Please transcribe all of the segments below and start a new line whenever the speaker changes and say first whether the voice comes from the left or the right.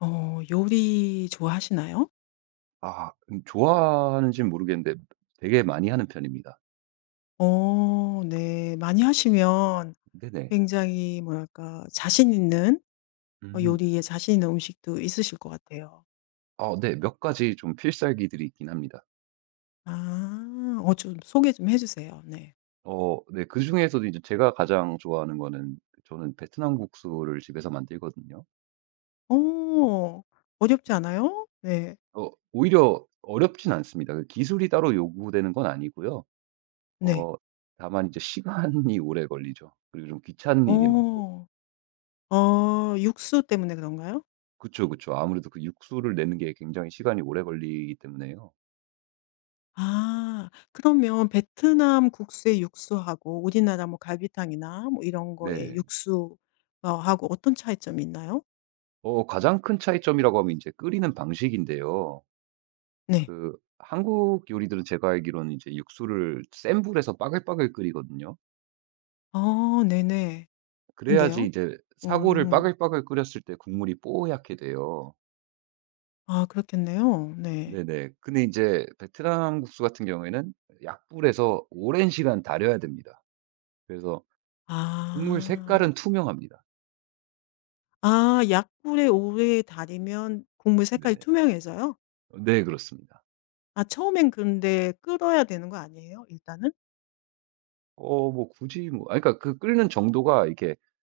left: 어 요리 좋아하시나요?
right: 좋아하는지는 모르겠는데 되게 많이 하는 편입니다.
left: 어 네. 많이 하시면
right: 네네.
left: 굉장히 뭐랄까 자신 있는 어
right: 음.
left: 요리에 자신 있는 음식도 있으실 것 같아요.
right: 네. 몇 가지 좀 필살기들이 있긴 합니다.
left: 아. 어 좀
right: 네.
left: 소개 좀 해 주세요. 네.
right: 네, 그중에서도 이제 제가 가장 좋아하는 거는 저는 베트남 국수를 집에서 만들거든요.
left: 어. 어렵지
right: 네.
left: 않아요? 네.
right: 오히려 어렵진 않습니다. 그 기술이 따로 요구되는 건 아니고요.
left: 네.
right: 어 다만 이제 시간이 오래 걸리죠. 그리고 좀 귀찮은 일이 많고.
left: 어. 어 육수 때문에 그런가요?
right: 그쵸, 그쵸. 아무래도 그 육수를 내는 게 굉장히 시간이 오래 걸리기 때문에요.
left: 아. 그러면 베트남 국수의 육수하고 우리나라 뭐 갈비탕이나 뭐 이런 거의
right: 네.
left: 육수 어 하고 어떤 차이점이 있나요?
right: 가장 큰 차이점이라고 하면 이제 끓이는 방식인데요.
left: 네.
right: 그 한국 요리들은 제가 알기로는 이제 육수를 센 불에서 빠글빠글 끓이거든요.
left: 아 네네.
right: 그래야지
left: 근데요?
right: 이제 사골을
left: 음.
right: 빠글빠글 끓였을 때 국물이 뽀얗게 돼요.
left: 아 그렇겠네요. 네.
right: 네네. 근데 이제 베트남 국수 같은 경우에는 약불에서 오랜 시간 달여야 됩니다. 그래서 국물 색깔은
left: 아.
right: 투명합니다.
left: 아 약불에 오래 달이면 국물 색깔이
right: 네네.
left: 투명해져요?
right: 네, 그렇습니다.
left: 아 처음엔 근데 끓어야 되는 거 아니에요 일단은?
right: 굳이 뭐 그러니까 그 끓는 정도가 이렇게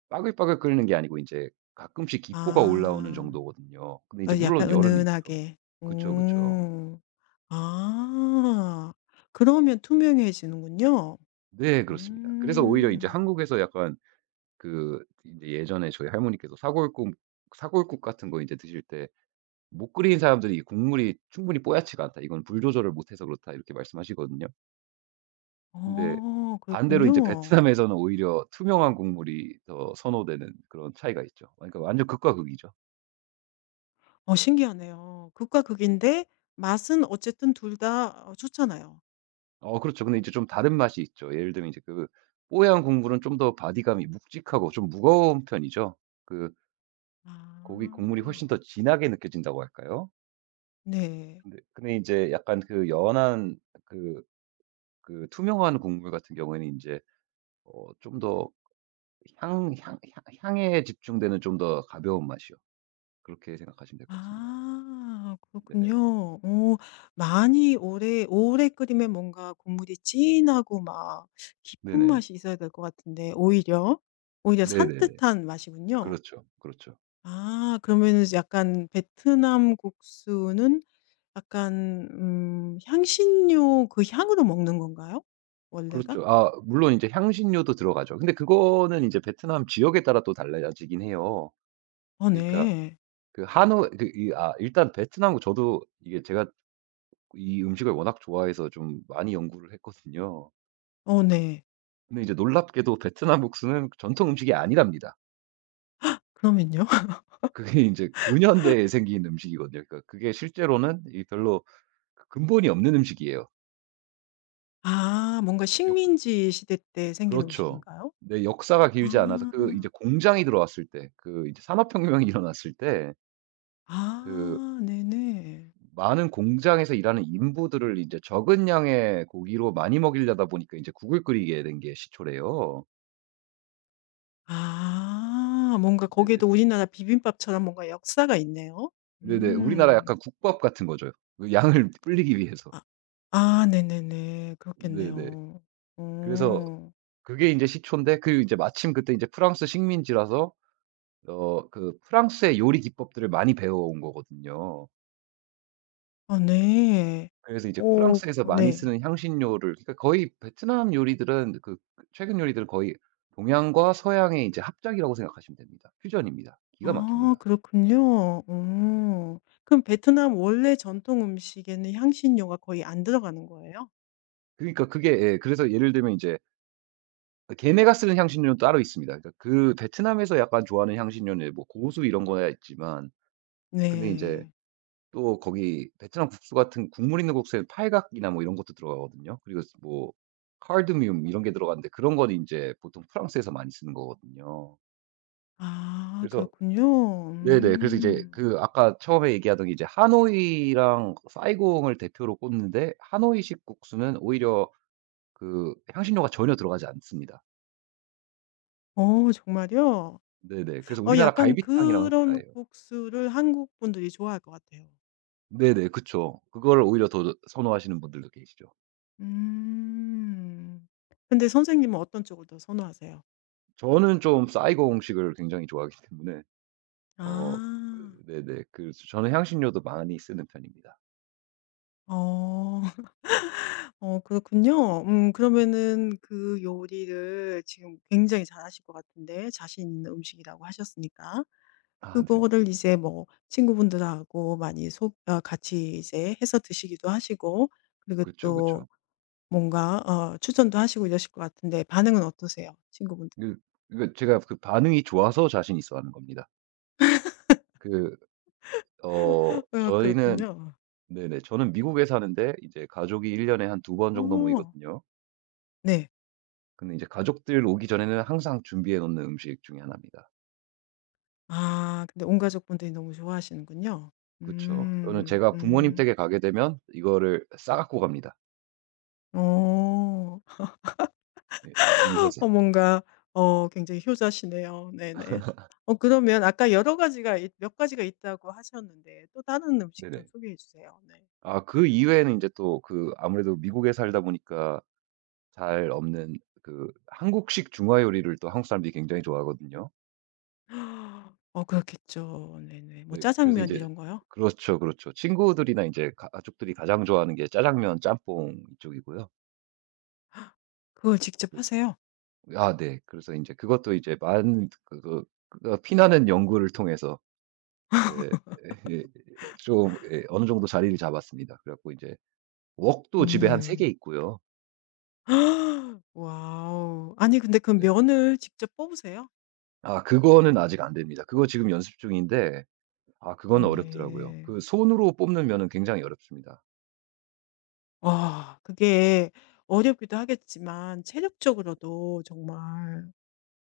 right: 빠글빠글 끓는 게 아니고 이제 가끔씩 기포가 올라오는
left: 아.
right: 정도거든요. 근데 이제
left: 어
right: 물론
left: 약간
right: 열은 있죠.
left: 은은하게.
right: 그쵸, 그쵸.
left: 음. 아. 그러면 투명해지는군요.
right: 네, 그렇습니다. 그래서 오히려 이제
left: 음.
right: 한국에서 약간 그제 예전에 저희 할머니께서 사골국 같은 거 이제 드실 때 "못 끓인 사람들이 이 국물이 충분히 뽀얗지가 않다. 이건 불 조절을 못해서 그렇다." 이렇게 말씀하시거든요. 근데
left: 어
right: 반대로 이제
left: 그렇군요.
right: 베트남에서는 오히려 투명한 국물이 더 선호되는 그런 차이가 있죠. 그러니까 완전 극과 극이죠. 네.
left: 어 신기하네요. 극과 극인데 맛은 어쨌든 둘다 어 좋잖아요.
right: 그렇죠. 근데 이제 좀 다른 맛이 있죠. 예를 들면 이제 그 뽀얀 국물은 좀 더 바디감이 묵직하고 좀 무거운 편이죠. 그
left: 아.
right: 고기 국물이 훨씬 더 진하게 느껴진다고 할까요?
left: 네.
right: 근데 제 약간 그 연한 그 그 투명한 국물 같은 경우에는 이제 좀 더 향 향 향 향에 집중되는 좀 더 가벼운 맛이요. 그렇게 생각하시면 될 것 같습니다.
left: 아
right: 네네.
left: 그렇군요. 오 많이 오래 오래 끓이면 뭔가 국물이 진하고 막 깊은
right: 네네.
left: 맛이 있어야 될 것 같은데 오히려, 오히려
right: 네네네.
left: 산뜻한 맛이군요.
right: 그렇죠, 그렇죠.
left: 아 그러면은 약간 베트남 국수는 약간 향신료 그 향으로 먹는 건가요? 원래가?
right: 그렇죠. 물론 인제 향신료도 들어가죠. 근데 그거는 인제 베트남 지역에 따라 또 달라지긴 해요.
left: 어
right: 그러니까
left: 네.
right: 그 하노이 그 이 일단 베트남 저도 이게 제가 이 음식을 워낙 좋아해서 좀 많이 연구를 했거든요.
left: 어 네.
right: 근데 이제 놀랍게도 베트남 국수는 전통 음식이 아니랍니다.
left: 그러면요?
right: 그게 인제 근현대에 생긴 음식이거든요. 그러니까 그게 실제로는 이 별로 근본이 없는 음식이에요.
left: 아 뭔가
right: 역
left: 식민지 시대 때 생긴
right: 그렇죠.
left: 음식인가요?
right: 네, 역사가 길지 않아서 그 이제
left: 아.
right: 공장이 들어왔을 때 그 이제 산업혁명이 일어났을 때 그
left: 아 네네.
right: 많은 공장에서 일하는 인부들을 이제 적은 양의 고기로 많이 먹이려다 보니까 이제 국을 끓이게 된 게 시초래요.
left: 아 뭔가 거기에도
right: 네네네.
left: 우리나라 비빔밥처럼 뭔가 역사가 있네요.
right: 네네. 우리나라
left: 음.
right: 약간 국밥 같은 거죠. 그 양을 불리기 위해서.
left: 아 아 네네네.
right: 네네.
left: 그렇겠네요.
right: 그래서
left: 어.
right: 그게 이제 시초인데 그 이제 마침 그때 이제 프랑스 식민지라서 그 프랑스의 요리 기법들을 많이 배워온 거거든요.
left: 아 네.
right: 그래서 이제
left: 오,
right: 프랑스에서 많이
left: 네.
right: 쓰는 향신료를 그러니까 거의 베트남 요리들은 그 최근 요리들은 거의 동양과 서양의 이제 합작이라고 생각하시면 됩니다. 퓨전입니다. 기가
left: 아
right: 막힙니다.
left: 그렇군요.
right: 네.
left: 음. 그럼 베트남 원래 전통 음식에는 향신료가 거의 안 들어가는 거예요?
right: 그러니까 그게 예 그래서 예를 들면 이제 그 걔네가 쓰는 향신료는 따로 있습니다. 그러니까 그 베트남에서 약간 좋아하는 향신료는 뭐 고수 이런 거야 있지만 근데 이제
left: 네.
right: 또 거기 베트남 국수 같은 국물 있는 국수에 팔각이나 뭐 이런 것도 들어가거든요. 그리고 뭐 카르뮴 이런 게 들어가는데 그런 건 이제 보통 프랑스에서 많이 쓰는 거거든요.
left: 아
right: 그래서
left: 그렇군요.
right: 네네. 그래서
left: 음.
right: 이제 그 아까 처음에 얘기하던 이제 하노이랑 사이공을 대표로 꼽는데 하노이식 국수는 오히려 그 향신료가 전혀 들어가지 않습니다.
left: 음. 어 정말요?
right: 네네. 그래서
left: 어
right: 우리나라
left: 약간
right: 갈비탕이랑
left: 그런
right: 흡사해요.
left: 국수를 한국 분들이 좋아할 것 같아요.
right: 네네. 그쵸. 그거를 오히려 더 선호하시는 분들도 계시죠.
left: 음. 근데 선생님은 어떤 쪽을 더 선호하세요?
right: 저는 좀 사이공식을 굉장히 좋아하기 때문에 어 그
left: 아.
right: 네네. 그 저는 향신료도 많이 쓰는 편입니다.
left: 어. 어 그렇군요.
right: 네.
left: 그러면은 그 요리를 지금 굉장히 잘하실 것 같은데 자신 있는 음식이라고 하셨으니까.
right: 네네.
left: 그거를 이제 뭐 친구분들하고 많이 소 어 같이 이제 해서 드시기도 하시고 그리고
right: 그쵸,
left: 또
right: 그쵸.
left: 뭔가 어 추천도 하시고 이러실 것 같은데 반응은 어떠세요? 친구분들.
right: 그 그러니까 제가 그 반응이 좋아서 자신 있어 하는 겁니다. 그
left: 어,
right: 저희는
left: 그렇군요.
right: 네네. 저는 미국에 사는데 이제 가족이 1 년에 한 두 번 정도
left: 어
right: 모이거든요.
left: 네.
right: 근데 이제 가족들 오기 전에는 항상 준비해 놓는 음식 중에 하나입니다.
left: 아 근데 온 가족분들이 너무 좋아하시는군요.
right: 그쵸. 또는
left: 음.
right: 제가 부모님
left: 음.
right: 댁에 가게 되면 이거를 싸 갖고 갑니다.
left: 어.
right: 예예. 미리해서.
left: 어 뭔가 어 굉장히 효자시네요. 네네. 어 그러면 아까 여러 가지가 있 몇 가지가 있다고 하셨는데 또 다른 음식 좀
right: 네네.
left: 소개해 주세요. 네.
right: 그 이외에는 이제 또 그 아무래도 미국에 살다 보니까 잘 없는 그 한국식 중화 요리를 또 한국 사람들이 굉장히 좋아하거든요.
left: 어 그렇겠죠. 네네. 뭐
right: 네. 그래서
left: 짜장면
right: 이제
left: 이런 거요?
right: 그렇죠, 그렇죠. 친구들이나 이제 가족들이 가장 좋아하는 게 짜장면, 짬뽕 이쪽이고요.
left: 그걸 직접
right: 그래서
left: 하세요?
right: 네. 그래서 인제 그것도 이제 만 그거 그거 피나는 연구를 통해서 인제 예 좀 예 어느 정도 자리를 잡았습니다. 그래 갖고 이제 웍도 집에 한 3개
left: 네.
right: 있고요.
left: 와우. 아니 근데 그
right: 네.
left: 면을 직접 뽑으세요?
right: 그거는 아직 안 됩니다. 그거 지금 연습 중인데
left: 어
right: 그거는 어렵더라고요.
left: 네.
right: 그 손으로 뽑는 면은 굉장히 어렵습니다.
left: 와 그게 어렵기도 하겠지만 체력적으로도 정말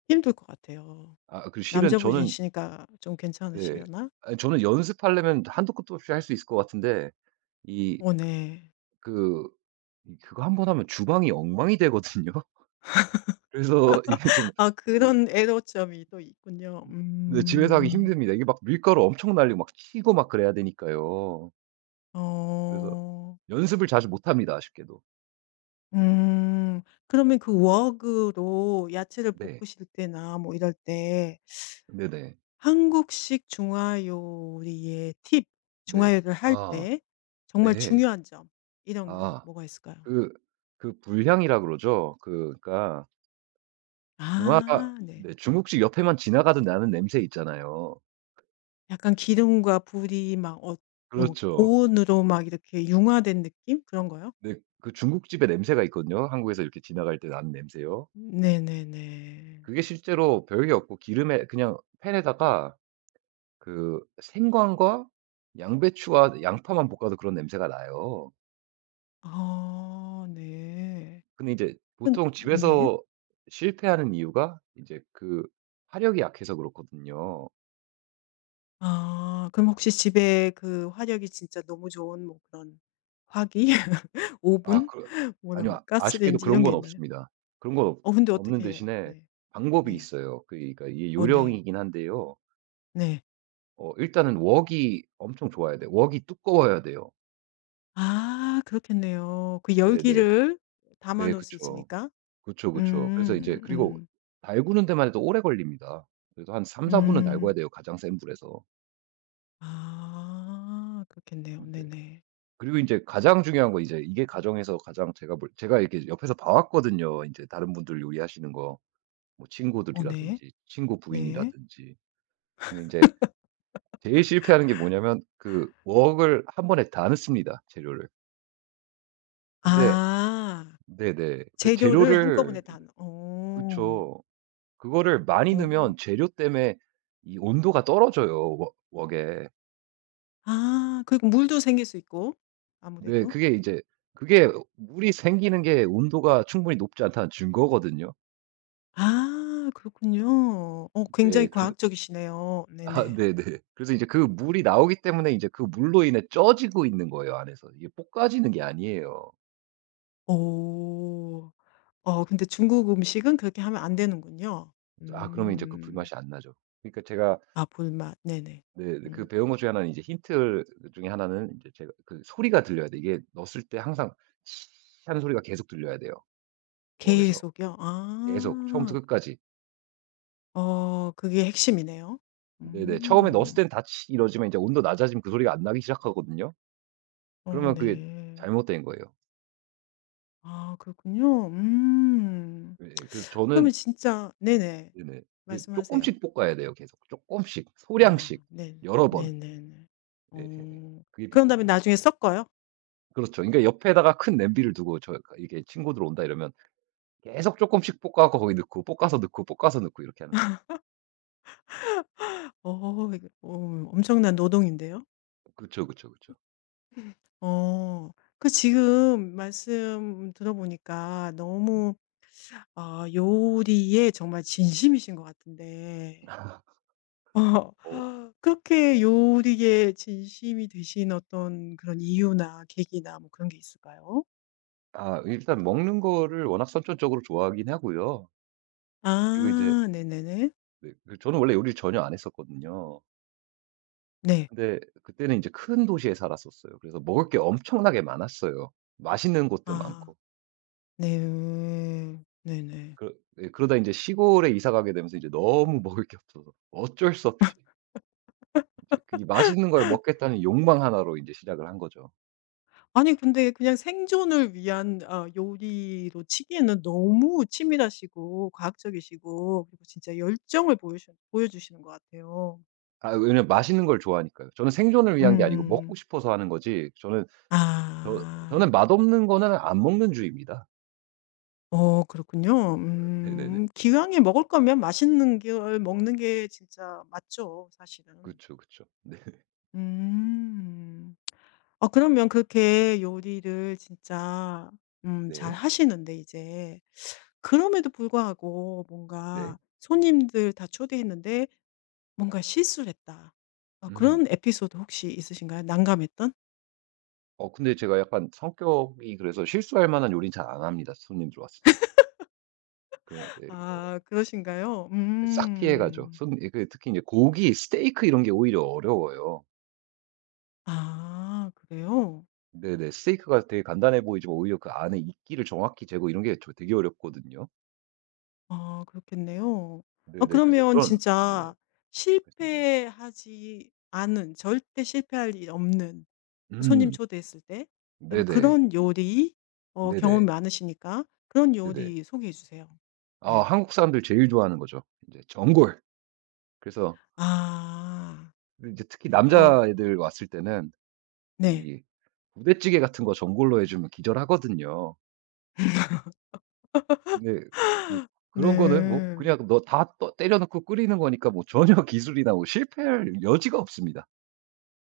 left: 힘들 것 같아요.
right: 그 실은 저는
left: 남자분이시니까 좀
right: 네.
left: 괜찮으시려나?
right: 아니 저는 연습하려면 한도 끝도 없이 할 수 있을 것 같은데 이
left: 어 네.
right: 그 이 그거 한 번 하면 주방이 엉망이 되거든요. 그래서 이게 좀
left: 아
right: 으,
left: 그런 애로점이 또 있군요.
right: 네 집에서 하기
left: 음.
right: 힘듭니다. 이게 막 밀가루 엄청 날리고 막 치고 막 그래야 되니까요. 그래서
left: 어.
right: 연습을 자주 못 합니다, 아쉽게도.
left: 음. 그러면 그 웍으로 야채를
right: 네.
left: 볶으실 때나 뭐 이럴 때
right: 네네.
left: 한국식 중화 요리의 팁,
right: 네.
left: 중화 요리를 할
right: 아
left: 때 정말
right: 네.
left: 중요한 점 이런 거
right: 아
left: 뭐가 있을까요?
right: 그 그 불향이라 그러죠. 그 그러니까 중화
left: 아 네.
right: 네 중국집 옆에만 지나가도 나는 냄새 있잖아요.
left: 약간 기름과 불이 막 어 뭐
right: 그렇죠.
left: 고온으로 막 이렇게 융화된 느낌 그런 거요?
right: 네. 그 중국집의 냄새가 있거든요. 한국에서 이렇게 지나갈 때 나는 냄새요.
left: 네네네.
right: 그게 실제로 별게 없고 기름에 그냥 팬에다가 그 생강과 양배추와 양파만 볶아도 그런 냄새가 나요.
left: 아 네.
right: 근데 이제
left: 근
right: 보통
left: 네.
right: 집에서 실패하는 이유가 이제 그 화력이 약해서 그렇거든요.
left: 아. 그럼 혹시 집에 그 화력이 진짜 너무 좋은 뭐 그런 화기,
right: 아
left: 오븐,
right: 그
left: 뭐라고
right: 아니요. 아쉽게도
left: 가스레인지
right: 그런
left: 이런 게
right: 건
left: 있나요?
right: 없습니다. 그런 건 없
left: 어 근데
right: 없는
left: 어떻게 해요?
right: 대신에
left: 네.
right: 방법이
left: 네.
right: 있어요. 그 그러니까 이게
left: 어 네.
right: 요령이긴 한데요.
left: 네.
right: 일단은 웍이 엄청 좋아야 돼요. 웍이 두꺼워야 돼요.
left: 아 그렇겠네요. 그
right: 네네. 네
left: 열기를 담아
right: 네,
left: 놓을 수
right: 그쵸.
left: 있으니까.
right: 그쵸, 그쵸. 그래서 이제
left: 음.
right: 그리고
left: 음.
right: 달구는 데만 해도 오래 걸립니다. 그래도 한 3~4분 분은 달궈야
left: 음.
right: 돼요, 가장 센 불에서.
left: 아. 그렇겠네요.
right: 네.
left: 네네.
right: 그리고 이제 가장 중요한 거 이제 이게 가정에서 가장 제가 볼 제가 이렇게 옆에서 봐왔거든요. 이제 다른 분들 요리하시는 거 뭐
left: 어 네.
right: 친구들이라든지 친구
left: 네.
right: 부인이라든지. 근데 이제 제일 실패하는 게 뭐냐면 그 웍을 한 번에 다 넣습니다, 재료를. 근데
left: 아.
right: 네네. 그
left: 재료를
right: 재료를
left: 한꺼번에 다 넣 어.
right: 그쵸. 그거를 많이
left: 어.
right: 넣으면 재료 때문에 이 온도가 떨어져요, 웍 웍에.
left: 아 그리고 물도 생길 수 있고
right: 네.
left: 아무래도.
right: 그게 이제 그게 물이 생기는 게 온도가 충분히 높지 않다는 증거거든요.
left: 아 그렇군요. 어 굉장히
right: 네. 그
left: 과학적이시네요. 네네.
right: 네네. 그래서 이제 그 물이 나오기 때문에 이제 그 물로 인해 쪄지고 있는 거예요 안에서. 이게 볶아지는 게 아니에요.
left: 오, 어 근데 중국 음식은 그렇게 하면 안 되는군요.
right: 그러면 이제 그
left: 음.
right: 불맛이 안 나죠. 그러니까 제가
left: 아 불맛. 네네.
right: 네 네, 그
left: 음.
right: 배운 것 중에 하나는 이제 힌트 중에 하나는 이제 제가 그 소리가 들려야 돼 이게 넣었을 때 항상 "치" 하는 소리가 계속 들려야 돼요 웍에서.
left: 계속이요?
right: 계속
left: 아.
right: 처음부터 끝까지.
left: 어 그게 핵심이네요.
right: 네네. 처음에 넣었을
left: 음.
right: 때는 다 "치" 이러지만 이제 온도 낮아지면 그 소리가 안 나기 시작하거든요.
left: 어
right: 그러면 그게
left: 네.
right: 잘못된 거예요.
left: 아 그렇군요. 음.
right: 예. 그래서
left: 그러면
right: 저는
left: 진짜 네네.
right: 네네. 그
left: 말씀하세요.
right: 쪼끔씩 볶아야 돼요 계속. 쪼끔씩,
left: 아
right: 소량씩,
left: 네.
right: 여러 번.
left: 네네네.
right: 예예예.
left: 어.
right: 그게
left: 그런 다음에
right: 비법입니다.
left: 나중에 섞어요?
right: 그렇죠. 그러니까 옆에다가 큰 냄비를 두고 저 그러니까 이게 친구들 온다 이러면 계속 쪼끔씩 볶아 갖고 거기 넣고 볶아서 넣고 볶아서 넣고 이렇게 하는 거죠.
left: 어 이거 어 엄청난 노동인데요.
right: 그쵸, 그쵸, 그쵸.
left: 어. 그 지금 말씀 들어보니까 너무 아 요리에 정말 진심이신 것 같은데 어
right: 어
left: 그렇게 요리에 진심이 되신 어떤 그런 이유나 계기나 뭐 그런 게 있을까요?
right: 일단 먹는 거를 워낙 선천적으로 좋아하긴 하고요. 그리고 이제
left: 아 네네네. 네. 네.
right: 네 그 저는 원래 요리를 전혀 안 했었거든요.
left: 네,
right: 근데 그때는 이제 큰 도시에 살았었어요. 그래서 먹을 게 엄청나게 많았어요. 맛있는 곳도
left: 아
right: 많고.
left: 네. 네네.
right: 그러 예 그러다 이제 시골에 이사 가게 되면서 이제 너무 먹을 게 없어서 어쩔 수 없이 이제 그이 맛있는 걸 먹겠다는 욕망 하나로 이제 시작을 한 거죠.
left: 아니 근데 그냥 생존을 위한 아 요리로 치기에는 너무 치밀하시고 과학적이시고 그리고 진짜 열정을 보여주시는 것 같아요.
right: 왜냐면 맛있는 걸 좋아하니까요. 저는 생존을
left: 음
right: 위한 게 아니고 먹고
left: 음.
right: 싶어서 하는 거지 저는 저는
left: 아.
right: 맛없는 거는 안 먹는 주의입니다.
left: 어 그렇군요.
right: 네네네.
left: 음. 기왕에 먹을 거면 맛있는 걸 먹는 게 진짜 맞죠, 사실은.
right: 그쵸, 그쵸. 네.
left: 음. 아 그러면 그렇게 요리를 진짜
right: 네.
left: 잘하시는데 이제 그럼에도 불구하고
right: 네.
left: 뭔가 손님들 다 초대했는데 뭔가 실수를 했다. 아
right: 음.
left: 그런 에피소드 혹시 있으신가요? 난감했던?
right: 근데 제가 약간 성격이 그래서 실수할 만한 요리는 잘 안 합니다, 손님들 왔을 때는. 그 네어
left: 아 그러신가요?
right: 네, 싹 피해 가죠.
left: 음.
right: 손 예 그 특히 이제 고기, 스테이크 이런 게 오히려 어려워요.
left: 아 그래요?
right: 네네. 스테이크가 되게 간단해 보이지만 오히려 그 안에 이끼를 정확히 재고 이런 게 저 되게 어렵거든요.
left: 아 그렇겠네요. 아
right: 네네. 그래서
left: 그러면
right: 그런 네네.
left: 진짜
right: 말씀하세요.
left: 실패하지 않은 절대 실패할 일 없는 손님
right: 음.
left: 초대했을 때. 예 뭐
right: 네네.
left: 그런 요리 어 경험이
right: 네네.
left: 많으시니까 그런
right: 네네.
left: 요리 소개해 주세요. 네.
right: 한국 사람들 제일 좋아하는 거죠. 이제 전골. 그래서
left: 아.
right: 이제 특히
left: 어
right: 남자애들 왔을 때는
left: 네.
right: 이 부대찌개 같은 거 전골로 해 주면 기절하거든요. 근데 뭐 그런 거는 뭐
left: 네.
right: 그냥 너 다 떠 때려 넣고 끓이는 거니까 뭐 전혀 기술이나 뭐 실패할 여지가 없습니다.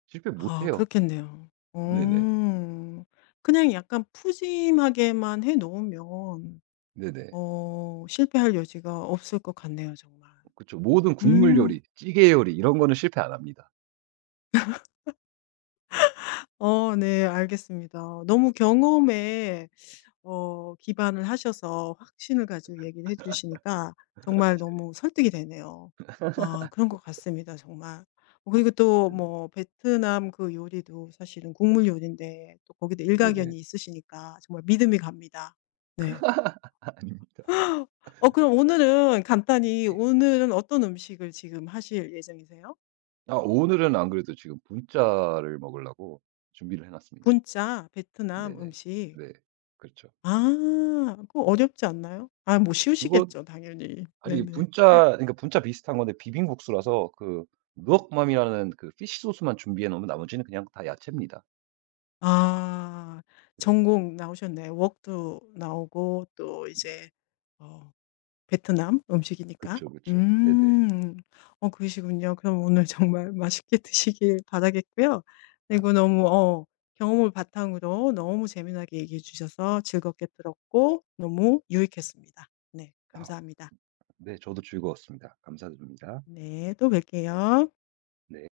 right: 실패 못
left: 아
right: 해요.
left: 그렇겠네요.
right: 네네.
left: 음, 그냥 약간 푸짐하게만 해 놓으면
right: 네네.
left: 어 실패할 여지가 없을 것 같네요 정말.
right: 그쵸. 모든 국물
left: 음.
right: 요리, 찌개 요리 이런 거는 실패 안 합니다.
left: 어 네 알겠습니다. 너무 경험에 어 기반을 하셔서 확신을 가지고 얘기를 해 주시니까 정말 너무 설득이 되네요. 아 그런 것 같습니다 정말. 어 그리고 또
right: 네네.
left: 뭐 베트남 그 요리도 사실은 국물 요리인데 또 거기도 일가견이
right: 네네.
left: 있으시니까 정말 믿음이 갑니다. 네.
right: 아닙니다.
left: 어 그럼 오늘은 간단히
right: 네.
left: 오늘은 어떤 음식을 지금 하실 예정이세요?
right: 오늘은 안 그래도 지금 분짜를 먹으려고 준비를 해 놨습니다.
left: 분짜 베트남
right: 네네.
left: 음식.
right: 네. 그렇죠.
left: 아 그거 어렵지 않나요? 아 뭐
right: 그거
left: 쉬우시겠죠 당연히.
right: 아니
left: 네네.
right: 분짜 그러니까 분짜 비슷한 건데 비빔국수라서 그 누엌맘이라는 그 피쉬 소스만 준비해 놓으면 나머지는 그냥 다 야채입니다.
left: 아.
right: 네.
left: 전공 나오셨네 웍도 나오고 또 이제 어 베트남 음식이니까.
right: 그쵸, 그쵸. 네네.
left: 음. 어 그러시군요. 그럼 오늘 정말 맛있게 드시길 바라겠고요. 그리고
right: 아
left: 너무 어 경험을 바탕으로 너무 재미나게 얘기해 주셔서 즐겁게 들었고 너무 유익했습니다. 네.
right: 아
left: 감사합니다.
right: 네, 저도 즐거웠습니다. 감사드립니다.
left: 네. 또 뵐게요.
right: 네.